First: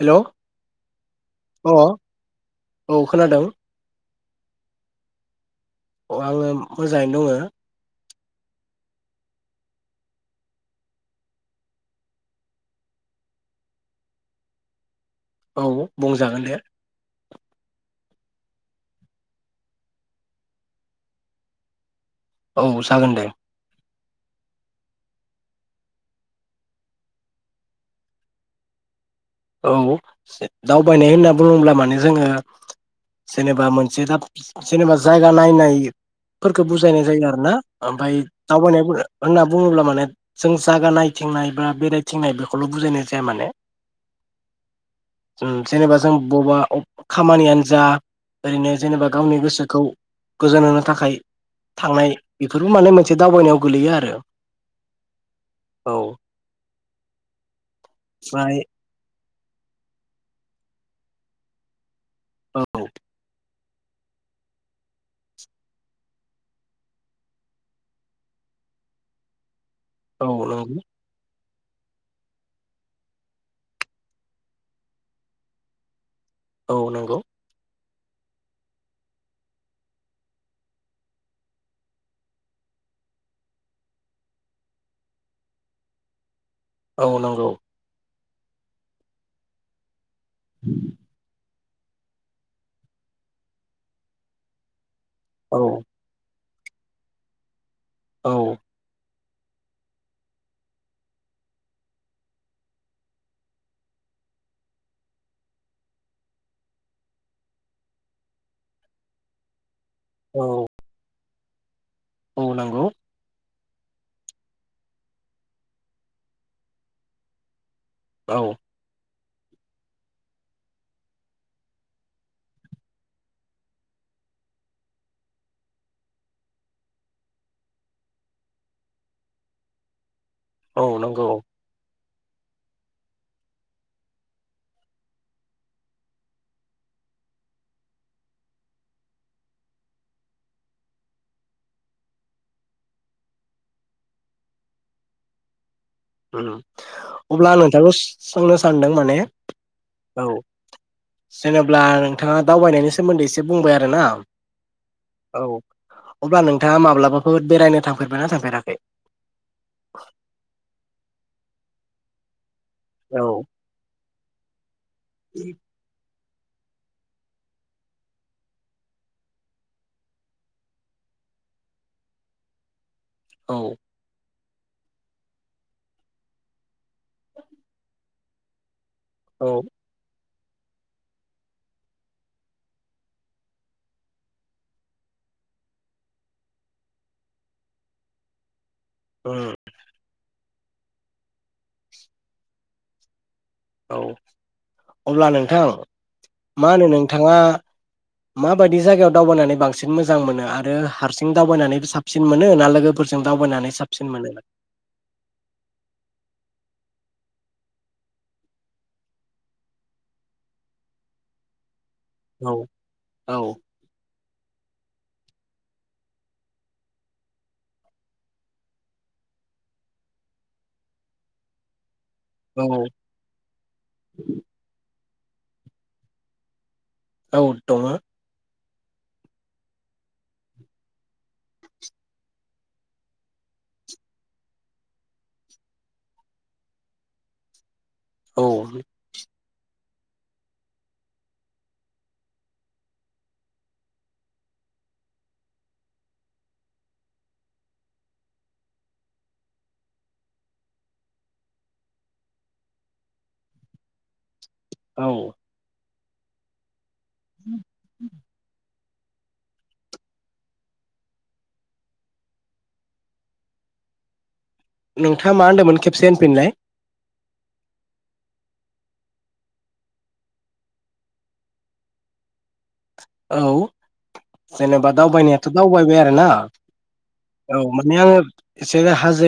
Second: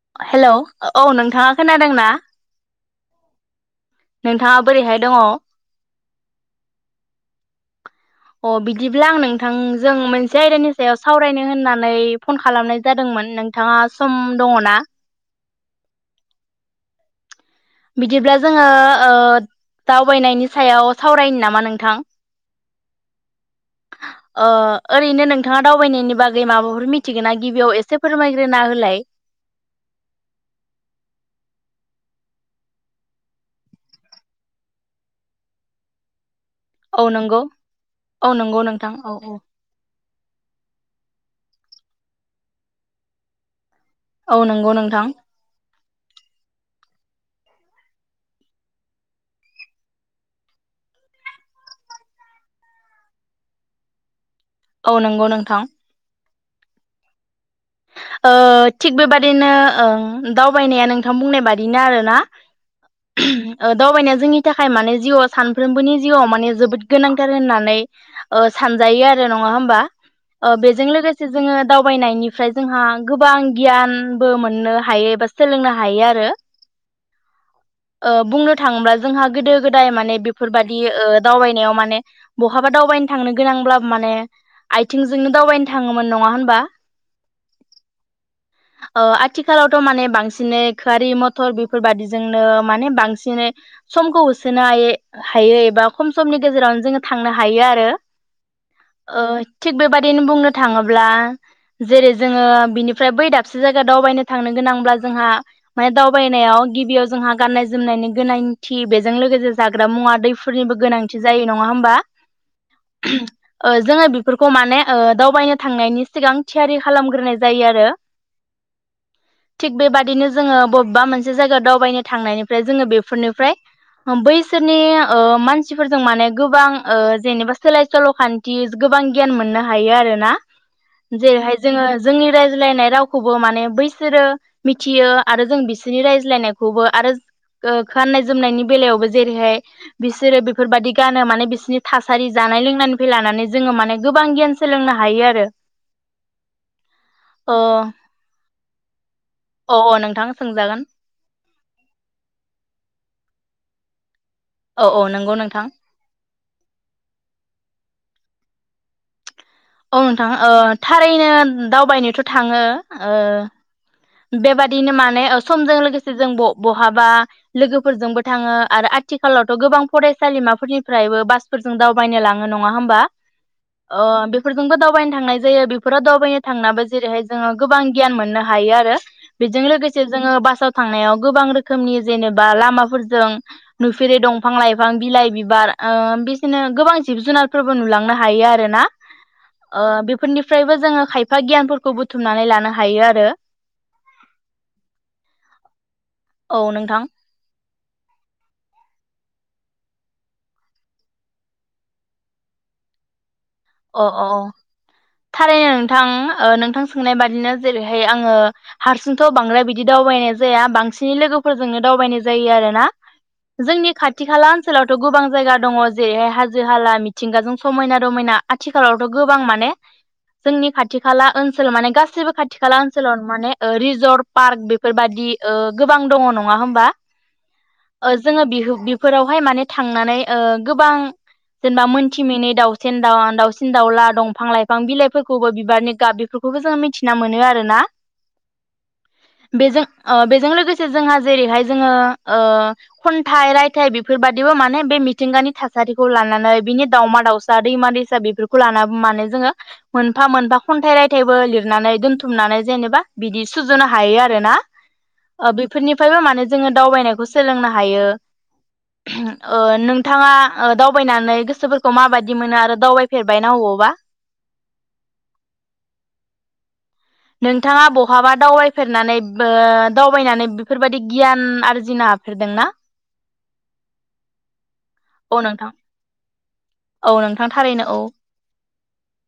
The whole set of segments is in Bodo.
हेलौ हेल' औ नोंथाङा अ खोनादोंना? औ खोनादों । नोंथाङा बोरैहाय दङ? अ आङो मोजाङैनो दङो । अ बिदिब्ला आं नोंथांजों मोनसे आयदानि सायाव सावरायनो होननानै फन खालामनाय जादोंमोन नोंथाङा सम दङ ना? औ बुंजागोन दे । बिदिब्ला जोङो दावबायनायनि सायाव सावरायनो नामा नोंथां? औ जागोन दे । ओ ओरैनो नोंथाङा दावबायनायनि बागै माबाफोर मिथिगोन ना गिबियाव एसे फोरमायग्रोना होलाय । औ दावबायनाय होनना बुङोब्ला माने जोङो जेनेबा मोनसे दाब जेनेबा जायगा नायनाय फोरखो बुजायनाय औ जायो आरो नंगौ ना ओमफाय औ नंगौ दावबायनाय नोंथां औ औ होनना बुङोब्ला माने जों जायागा नायथिंनाय बा बेरायथिंनाय बेखौल बुजायनाय जाया माने । औ नंगौ नोंथां जों जेनेबा जों बबा अब खामानियानो जा ओरैनो जेनेबा गावनि गोसोखौ गोजोन होनो थाखाय थांनाय बेफोरबो माने मोनसे दावबायनायाव गोलैयो आरो । औ नोंगौ नोंथां । ओ ओमफ्राय थिग बेबा दिनो ओ दावबायनाया नोंथां बुंनाय बादिनो आरोना । औ । ओ दावबायनाया जोंनि थाखाय माने जिउआव सानफ्रोमबोनि जिउआव माने जोबोद गोनांथार होननानै ओ सानजायो आरो नङा होमबा? औ ओ नंगौ बेजों लोगोसे जोङो दावबायनायनिफ्राय जोंहा गोबां गियानबो मोननो हायो एबा सोलोंनो हायो आरो । औ नंगौ । ओ बुंनो थाङोब्ला जोंहा गोदो गोदाय माने बेफोरबायदि ओ दावबायनायाव माने बहाबा दावबायनो थांनो गोनांब्ला माने आथिंजोंनो दावबायनो थाङोमोन । नङा होनबा? औ नोंगौ । ओ आथिखालावथ माने बांसिन खारि मथर बेफोर बादिजोंनो माने बांसिनै समखौ होसोनो हायो औ हायो एबा खम समनि गेजेरावनो जोङो थांनो हायो आरो औ ओ थिग बेबादिनो बुंनो थाङोब्ला जेरै जोङो बिनिफ्राय बै दाबसे जायगायाव दावबायनो थांनो गोनांब्ला जोंहा माने दावबायनायाव गिबियाव जोंहा गाननाय जोमनायनि गोनांथि बेजों लोगोसे जागोन मुवा औ दैफोरनिबो गोनांथि जायो नङा होमबा औ नंगौ ओ जोङो बेफोरखौ माने ओ दावबायनो थांनायनि सिगां थियारि खालामग्रोनाय जायो आरो औ थिग बेबादिनो जोङो बबेबा मोनसे जायगायाव दावबायनो थांनायनिफ्राय जोङो बेफोरनिफ्राय बैसोरनि ओ मानसिफोरजों माने गोबां ओ जेनेबा सोलाय सोल खान्थि गोबां गियान मोननो हायो आरोना औ नंगौ जेरैहाय जोङो जोंनि रायज्लायनाय रावखौबो माने बैसोरो मिथियो आरो जों बिसोरनि रायज्लायनायखौबो आरो ओ गाननाय जोमनायनि बेलायावबो जेरैहाय बिसोरो बेफोरबायदि गानो माने बिसोरनि थासारि जानाय लोंनायनिफ्राय लानानै जोङो माने गोबां गियान सोलोंनो हायो आरो उम अब्ला ओ नोंथांखौ सोंनो सानदों माने औ जेनेबा नोंथाङा दावबायनायनि सोमोन्दै एसे बुंबाय आरो ना औ औ नंगौ नोंथां अब्ला नोंथाङा माब्लाबाफोर बेरायनो थांफेरबायना थांफेराखै औ नोंथां थारैनो दावबायनोथ थाङो ओ औ बेबादि बिदिनो माने ओ समजों लोगोसे [unintelligible] बहाबा लोगोफोरजोंबो थाङो आरो आथिखालावथ' गोबां फरायसालिमाफोरनिफ्रायबो बासफोरजों दावबायनो लाङो नङा होमबा औ अ [unintelligible] [unintelligible] फोरजोंबो दावबायनो थांनाय जायो बेफोराव दावबायनो थांनाबो जेरैहाय जोङो गोबां गियान मोननो हायो आरो औ बेजों लोगोसे जोङो बासाव थांनायाव गोबां रोखोमनि जेनेबा लामाफोरजों नुफेरै दंफां लाइफां बिलाइ बिबार ओ बिदिनो गोबां जिब जुनारफोरबो नुलांनो हायो आरोना उम ओ बेफोरनि [unintelligible] फ्रायबो जोङो खायफा गियानफोरखौ बुथुमनानै लानो हायो आरो औ अब्ला नोंथां औ मा होनो नोंथां नोंथाङा माबायदि जायगायाव दावबायनानै बांसिन मोजां मोनो आरो हारसिं दावबायनानै साबसिन मोनो ना लोगो फोरजों अ अ अ थारैनो नोंथां ओ नोंथां सोंनाय बादिनो जेरैहाय आंङो हारसिंथ' बांद्राय बिदि दावबायनाय जाया बांसिनै लोगोफोरजोंनो दावबायनाय जायो औ आरोना औ जोंनि खाथि खालाओ ओनसोलावथ' गोबां जायगा दङ जेरैहाय हाजो हाला मिथिंगाजों समायना रमायना आथिखालावथ' गोबां माने जोंनि खाथि खाला ओनसोल माने गासै सैबो खाथि औ खाला ओनसोलाव माने ओ रिजर्ट पार्क बेफोरबायदि दि ओ गोबां दङ नङा होमबा? औ दङ ओ जोङो बिहु बेफोरावहाय माने थांनानै ओ गोबां जेनेबा मोनथिमै दाउसेन [unintelligible] दाउसिन दाउला दंफां लाइफां बिलाइफोरखौबो बिबारनि गाब बेफोरखौबो जोङो मिथिना मोनो आरोना । औ । बेजों ओ बेजों लोगोसे जोंहा जेरैहाय जोङो ओ खन्थाइ रायथाइ बेफोरबायाददिबो माने बे मिथिंगानि थासारिखौ लानानै बिनि दाउमा दाउसा दैमा दै सा बेफोरखौ लाना माने जोङो मोनफा मोनफा खन्थाइ रायथाइबो लिरनानै दोनथुमनानै जेनेबा बिदि सुजुनो हायो आरोना । औ ओ बेफोरनि फ्रायबो माने जोंङो दावबायनायखौ सोलोंनो हायो । ओ नोंथाङा ओ दावबायनानै गोसोफोरखौ माबायदि मोनो आरो दावबाय फेरबायना अबावबा? नोंथाङा मा होनदोंमोन खेबसे होनफिनलानाय । नोंथाङा बहाबा दावबायफेरनानै ओ दावबायनानै बेफोरबायादि गियान आरजिनो हाफेरदोंना? औ । जेनेबा औ दावबायनायाथ' नोंथां दावबायबाय आरो ना औ माने आंङो एसे हाजो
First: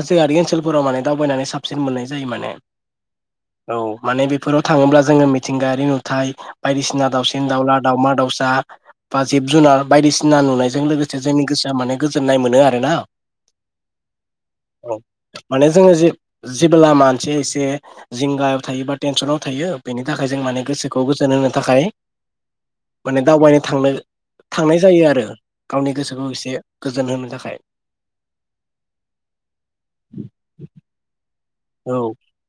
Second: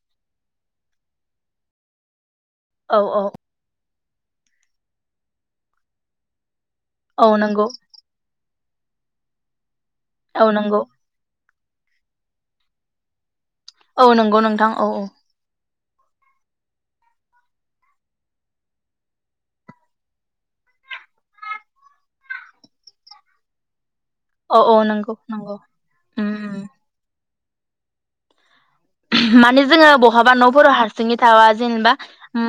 हाजोआरि ओनसोल फोराव माने दावबायनानै साबसिन मोननाय जायो माने औ औ । औ माने बेफोराव थाङोब्ला जोङो मिथिंगायारि नुथाय बायदिसिना औ दावसिन नंगौ दावला दावसा बा जिब जुनार बायदिसिना औ नंगौ नुनायजों लोगोसे जोंनि गोसोआ माने गोजोननाय मोनो आरो ना औ नंगौ नोंथां औ माने जोङो जे जेबो लामा एसे एसे जिंगायाव थायो बा टेनसनाव थायो बेनि थाखाय जों माने गोसोखौ गोजोन होनो थाखाय माने दावबायनो थांनो औ थांनाय औ जायो नंगौ आरो नंगौ गावनि उम गोसोखौ एसे उम गोजोन होनो थाखाय माने जोङो बहाबा न'फोर' हारसिङै थाबा जेनेबा औ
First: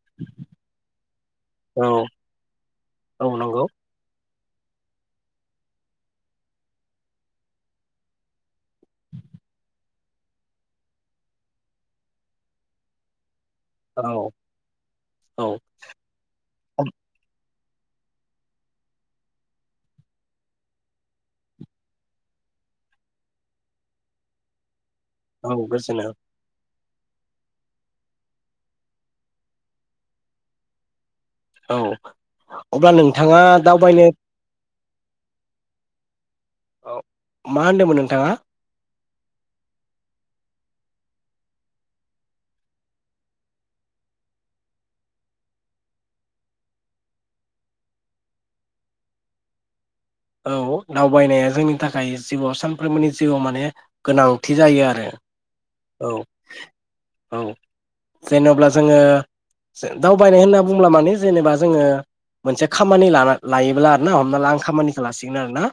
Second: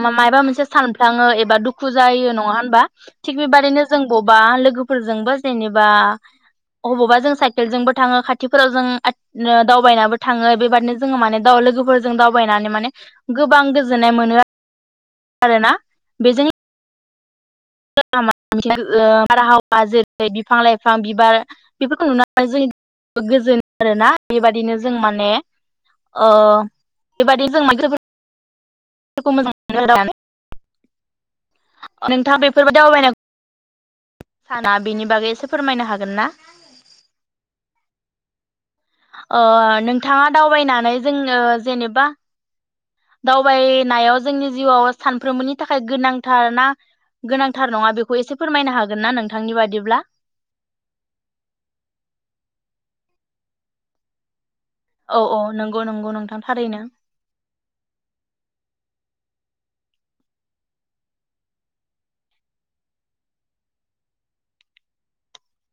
मा मायबा मोनसे सान थांङो एबा औ दुखु जायो नङा होनबा? औ थिग नंगौ बेबायदिनो जों अबबा लोगोफोरजोंबो जेनेबा अबावबा जों साइकेलजोंबो थाङो खाथिफोराव जों आं दावबायनाबो थाङो बेबादनो जो- ङो माने दा लोगोफोरजों दावबायनानै माने गोबां औ गोजोननाय मोनो आं औ आरोना बेजों [unintelligible] बारहावा जेरै बिफां लाइफां बिबार बेफोरखौ नुनानै जों गोजोन आरोना बेबायदिनो [unintelligible] जों माने औ गोजोनो ओ बेबायदि जों [unintelligible] [unintelligible] मोजां मोनो [unintelligible] औ नोंथाङा अब्ला नोंथाङा दावबायनो ना बेनि बागै एसे फोरमायनो हागोन ना? औ मा होनदोंमोन नोंथाङा? ओ नोंथाङा दावबायनानै जों जेनेबा दावबायनायाव जोंनि जिउआव सानफ्रोमबोनि थाखाय गोनांथार ना गोनांथार नङा बेखौ एसे फोरमायनो हागोन ना नोंथांनि बादिब्ला? औ दावबायनाया जोंनि थाखाय जिउआव सानफ्रोमबोनि जिउआव माने गोनां थि जायो आरो औ औ नंगौ नंगौ औ नोंथां थारैनो औ जेनेब्ला जोङो दावबायनाय होनना बुंब्ला माने जेनेबा जोङो मोनसे खामानि लाना लायोब्ला आरोना हमना ला आं खामानि लासिगोन आरो ना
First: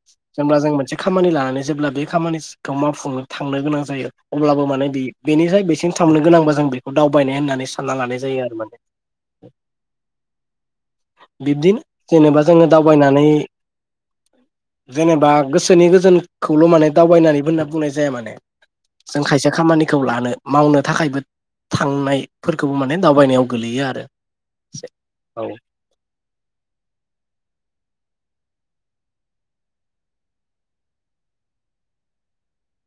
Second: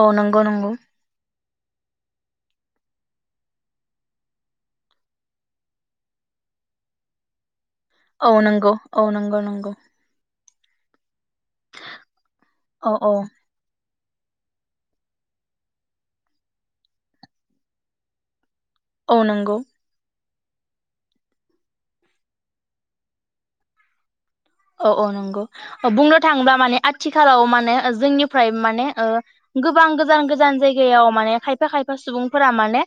औ नंगौ जेब्ला जों नंगौ मोनसे खामानि लानानै जेब्ला बे खामानिखौ मावफुनो थांनो गोनां जायो अब्लाबो माने बेनिफ्राय बेसिम थांनो गोनांबा जों बेखौ दावबायनाय होननानै सान औ नंगौ औ नंगौ नंगौ बिब्दिनो जेनेबा जोङो औ औ दावबायनानै जेनेबा गोसोनि गोजोनखौल' माने दावबायनानै होनना बुंनाय जाया माने। औ जों खायसे नंगौ खामानिखौ लानो मावनो थाखायबो थांनायफोरखौबो माने दावबायनायाव गोलैयो आरो औ औ नंगौ बुंनो थाङोब्ला माने आथिखालाव मानो जोंनिफ्राय माने ओ गोबां गोजान गोजान जायगायाव माने खायफा खायफा सुबुंफोरा माने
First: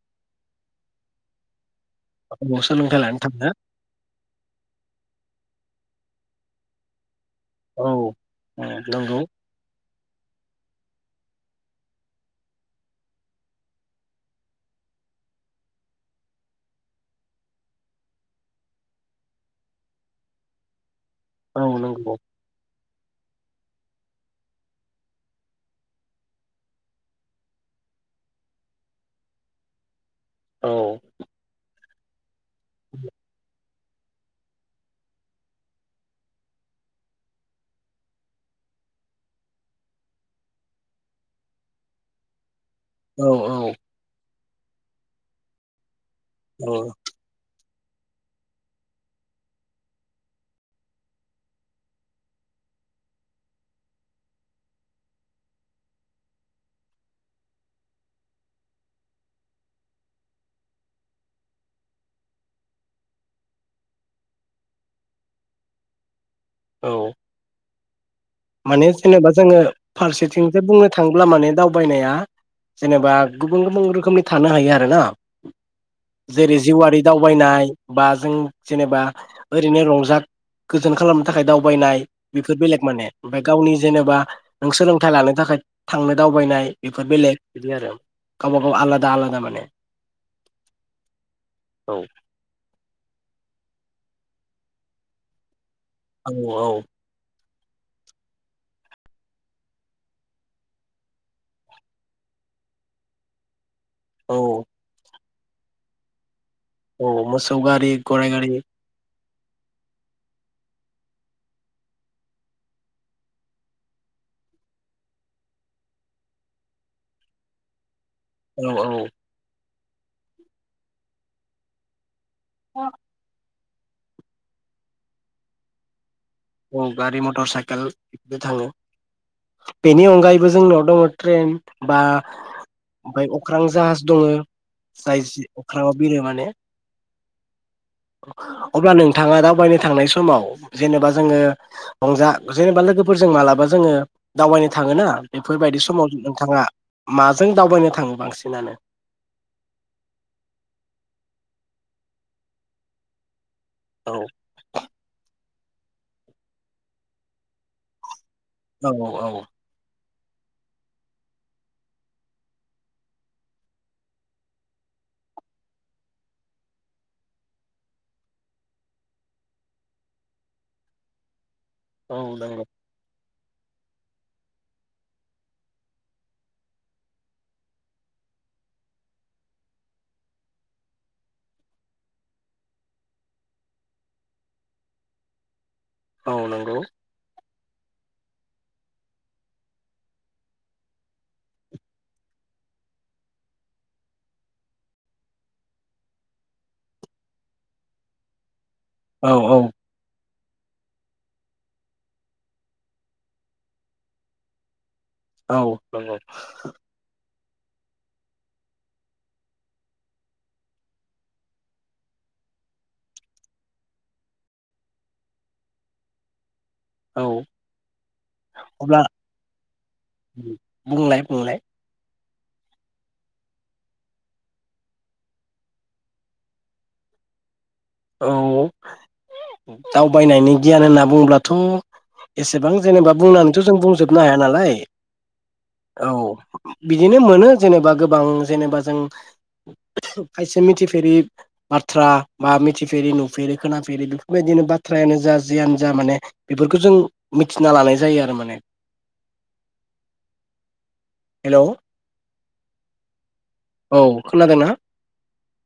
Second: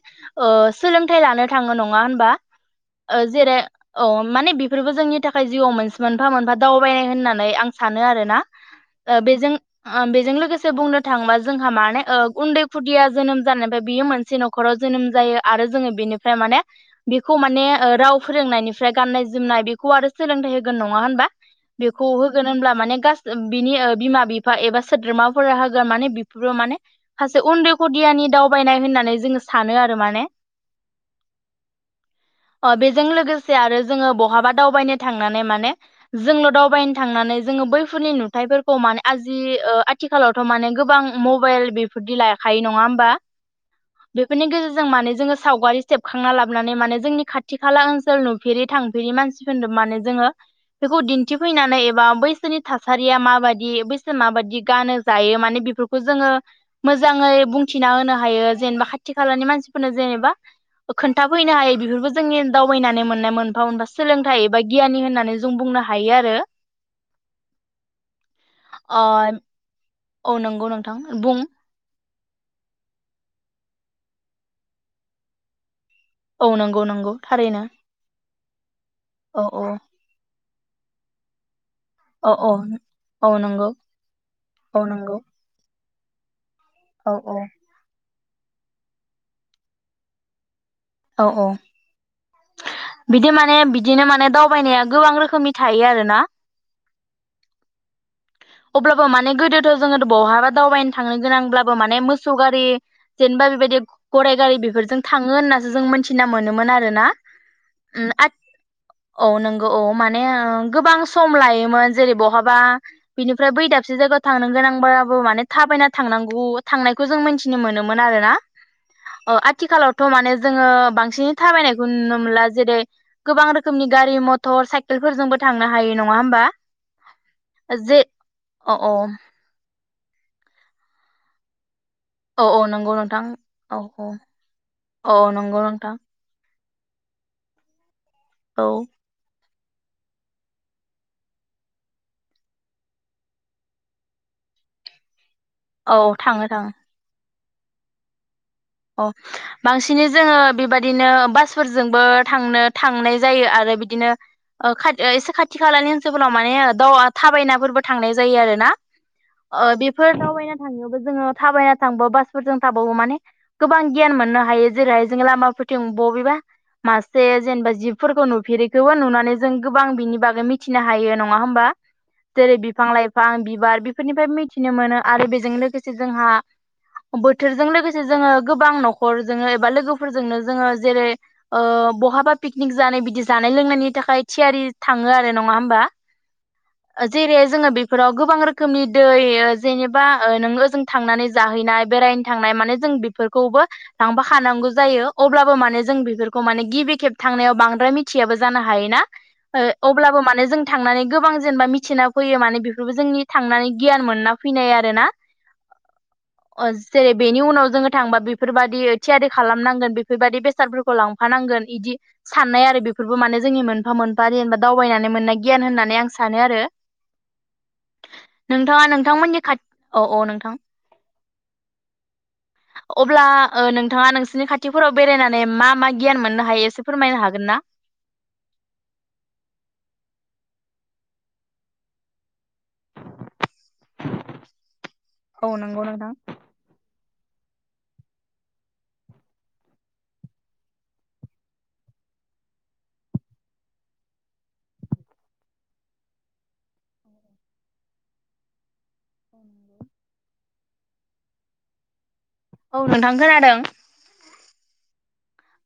ओ सोलोंथाइ लानो थाङो नङा नङा होनबा औ सोलोंथाइ लानो ओ थांनो जेरै अ माने बेफोरबो जोंनि थाखाय जिउआव मोनसे मोनफा मोनफा दावबायनाय होननानै आं औ सानो आरोना नंगौ बेजों बेजों लोगोसे बुंनो थाङोबा जोंहा माने ओ उन्दै खुदिया जोनोम जानायनिफ्राय बियो मोनसे न'खराव जोनोम जायो आरो जोङो बेनिफ्राय माने बेखौ माने राव फोरोंनायनिफ्राय गाननाय जोमनाय बेखौ आरो सोलोंथाइ होगोन नङ [unintelligible] औ बेखौ नंगौ होगोन होनब्ला माने फास बिनि बिमा बिफा एबा सोद्रोमाफोरा होगोन माने बेफोरबो माने सासे उन्दै खदियानि दावबायनाय होननानै जोङो सानो आरो माने औ अ बेजों लोगोसे आरो जोङो बहाबा दावबायनो थांनानै माने जोंल' दावबायनो थांनानै जोङो बैफोरनि नुथायफोरखौ माने आजि आथिखालावथ' माने गोबां मबाइल बेफोरदि लायाखायो नङा औ औ बेनि गेजेरजों मे जोङो सावगारि सेबखांना लाबोनानै औ माने जोंनि खाथि खाला ओनसोल नुफेरि थांफेरि मानसिफोरनो मानोे जोङो बेखौ दिन्थिफैनानै एबा बैसोरनि थासारिया माबाददि बैसोर माबाददि गानो जायो माने बेफोरखौ जोङो मोजाङै बुंथिना होनो हायो जेनेबा खाथि खालानि मानसिफोरनो जेनेबा खोन्थाफैनो हायो बेफोरखौ जोंनि दावबायनानै मोननाय मोनफा मोनबा सोलोंथाइ एबा गियानि होननानै जों बुंनो हायो आरो औ माने अ जेनेबा जोङो औ फारसेथिंनिफ्राय नंगौ बुंनो नोंथां थाङोब्ला बुं माने दावबायनाया जेनेबा गुबुन गुबुन रोखोमनि थानो हायो आरोना औ जेरै नंगौ जिउयारि नंगौ थारैनो दावबायनाय बा जों जेनेबा औ औ ओरैनो रंजा गोजोन खालामनो थाखाय दाव बायनाय औ औ बेफोर बेलेग माने औ ओमफाय नंगौ गावनि जेनेबा नों औ सोलोंथाइ नंगौ लानो थाखाय थांनो दावबायनाय बेफोर औ बेलेग औ बिदि आरो गावबा-गाव आलादा आलादा माने औ औ औ बिदि माने बिदिनो माने दावबायनाया गोबां रोखोमनि थायो आरोना औ अब्लाबो माने गोदोथ' जोङो बहाबा दावबायनो थांनो गोनांब्लाबो माने मोसौ गारि जेनेबा बेबायदि गराइ गारि औ बेफोरजों था थाङो होनना जों मिथिना मोनोमोन आरोना औ मोसौ गारि आथिखाल गराय गारि। औ नोंगौ औ माने ओ गोबां सम लायोमोन जेरै बहाबा बिनिफ्राय बै दाबसे जायगायाव थांनो गोनांबाबो माने थाबायना थांनांगौ थांनायखौ जों मिथिनो मोनोमोन मोन आरोना औ औ ओ आथिखालाव थ' माने जोङो बांसिनै थाबायनाय उन मला जेरै गोबां रोखो रोखोमनि गारि मथर साइकेलफोरजोंबो थांनो हायो नङा होमबा औ गारि मटर जे साइकेलबो थाङो, अ औ बेनि अनगायैबो जोंनाव दं ट्रेन बा औ औ नंगौ नोंथां ओमफाय अख्रां औ जाहाज औ दङ औ जाय नंगौ नोंथां अख्राङाव बिरो माने औ अब्ला नोंथाङा दा बायनो थांनाय समाव जेनेबा जो जोङो रंजा जेनेबा लोगोफोरजों मालाबा जोङो दावबायनो थाङो ना बेफोरबायदि समाव औ थाङो नोंथाङा थाङो माज जों दावबायनो थाङो बांसिनानो अ बांसिनै जोङो बेबाददिनो बासफोरजोंबो थांनो थांनाय जायो आरो बिदिनो औ ओ इसे खाथि ओ इसे खाथि खाथि खालानि ओनसोलफोराव माने ओ दाव थाबायनायफोरबो थांनाय जा जायो आरोना औ औ ओ बेफो फोर दावबायना थांनोबो जोङो थाबायना थांबा बासफोरजों थाबावो माने गोबां गियान मोननो हायो जेरैहाय जों लामाफोरोथिं बबेबा मासे जेनेबा जिबफोरखौ नुफेरैखौबो नुनानै जों गोबां बिनि बागै मिथिनो हायो नङा होमबा औ जेरै नंगौ बिफां लाइफां बिफां बिबार बेफोरनिफ्राय मिथिनो मोनो आरो बेजों लोगोसे जोंहा बोथोरजों लोगोसे जोङो गोबां न'खरजोंनो एबा लोगोफोरजोंनो जोङो जेरै ओ बहाबा पिकनिक जानाय बिदि जानाय लोंनायनि थाखाय थियारि थाङो आरो नङा होमबा औ नंगौ जेरै जोङो बेफोराव गोबां रोखोमनि दै ओ जेनेबा नोंङो ओजों थांनानै जाहैनाय बेरायनो थांनाय माने जों बेफो फोरखौबो लांफा खानांगौ जायो अब्लाबो माने जों बेफोरखौ माने गिबि खेब थांनायाव बांद्राय मिथियाबो जानो हा हायोना औ औ ओ अब्लाबो माने जों थांनानै गोबां जेनेबा मिथिना फैयो माने बेफोरबो जोंनि थांनानै गियान मोनना फैनाय आरोना औ नंगौ बेनि उनाव जोङो थांबा बेफोरबादि थियारि खालामनांगोन बेफोरबादि बेसादफोरखौ लांफानांगोन इदि साननाय आरो बेफोरबो माने जोंनि मोनफा मोनफा जेनेबा दावबायनानै मोननाय गियान होननानै आं सानो आरो औ नोंथाङा अब्ला नोंथांमोननि खाथ औ औ नोंथां बुंलाय बुंलाय अब्ला नोंथाङा नोंसोरनि खाथिफोराव बेरायनानै मा मा गियान मोननो हायो एसे फोरमायनो हागोन ना औ औ दावबायनायनि गियान होनना बुंङोब्लाथ एसेबां जेनेबा बुंनानैथ जों बुंजोबनो हाया नालाय नोंथां? औ बिदिनो मोनो जेनेबा गोबां जेनेबा जों खायसे मिथिफेरि बाथ्रा बा मि मिथिफेरै नुफेरै खोनाफेरै बेफोरबायदिनो बाथ्रायानो जा जियानो जा माने बेफोरखौ जों मिथिना लानाय जायो आरो माने हेल औ नोंथां खोनादों औ खोनादोंना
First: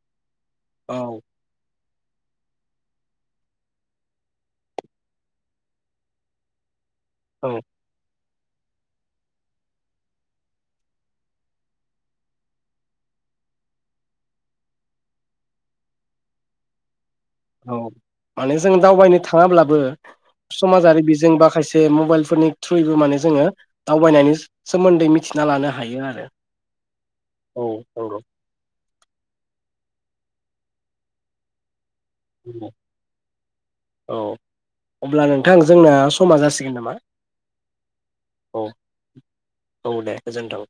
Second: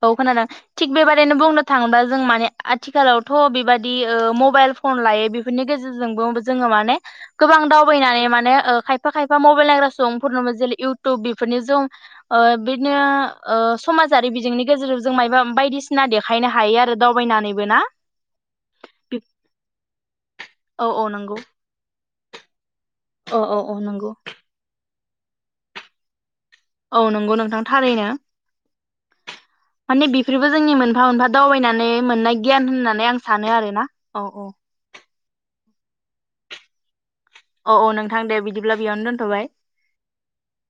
औ खोनादों थिग बे औ बादिनो बुंनो थां बा जों माने आथिखालावथ बेबादि ओ मबाइल फन लायो बेफोरनि गेजेरजोंबो जोंङो माने औ गोबां दावबायनानै माने ओ खायफा खायफा मबेल नायग्रा सुबुंफोरखौ इउथुब बिदिनोनि ओ समाजारि बिजोंनि गेजेर जों मायबा बायदिसिना देखायनो हायो आरो दावबायनानैबो ना औ माने जों दावबायनो थांङाब्लाबो औ समाजारि औ बिजों नंगौ बा खायसे मबाइल फोरनि थ्रुयैबो माने औ जोंङो औ औ नंगौ दावबायनायनि सोमोन्दै मिथ थिना लानो हायो आरो। औ नंगौ नोंथां औ थारैनो। माने बेफोरबो जोंनि मोनफा मोनफा दावबायनानै मोननाय गियान नंगौ होननानै आं सानो आरोना औ औ अब्ला नोंथां जोंना समा जासिगोन नामा? अ औ नोंथां दे औ बिदिब्ला बेयावनो दोनथ'बाय। औ दे गोजोनथों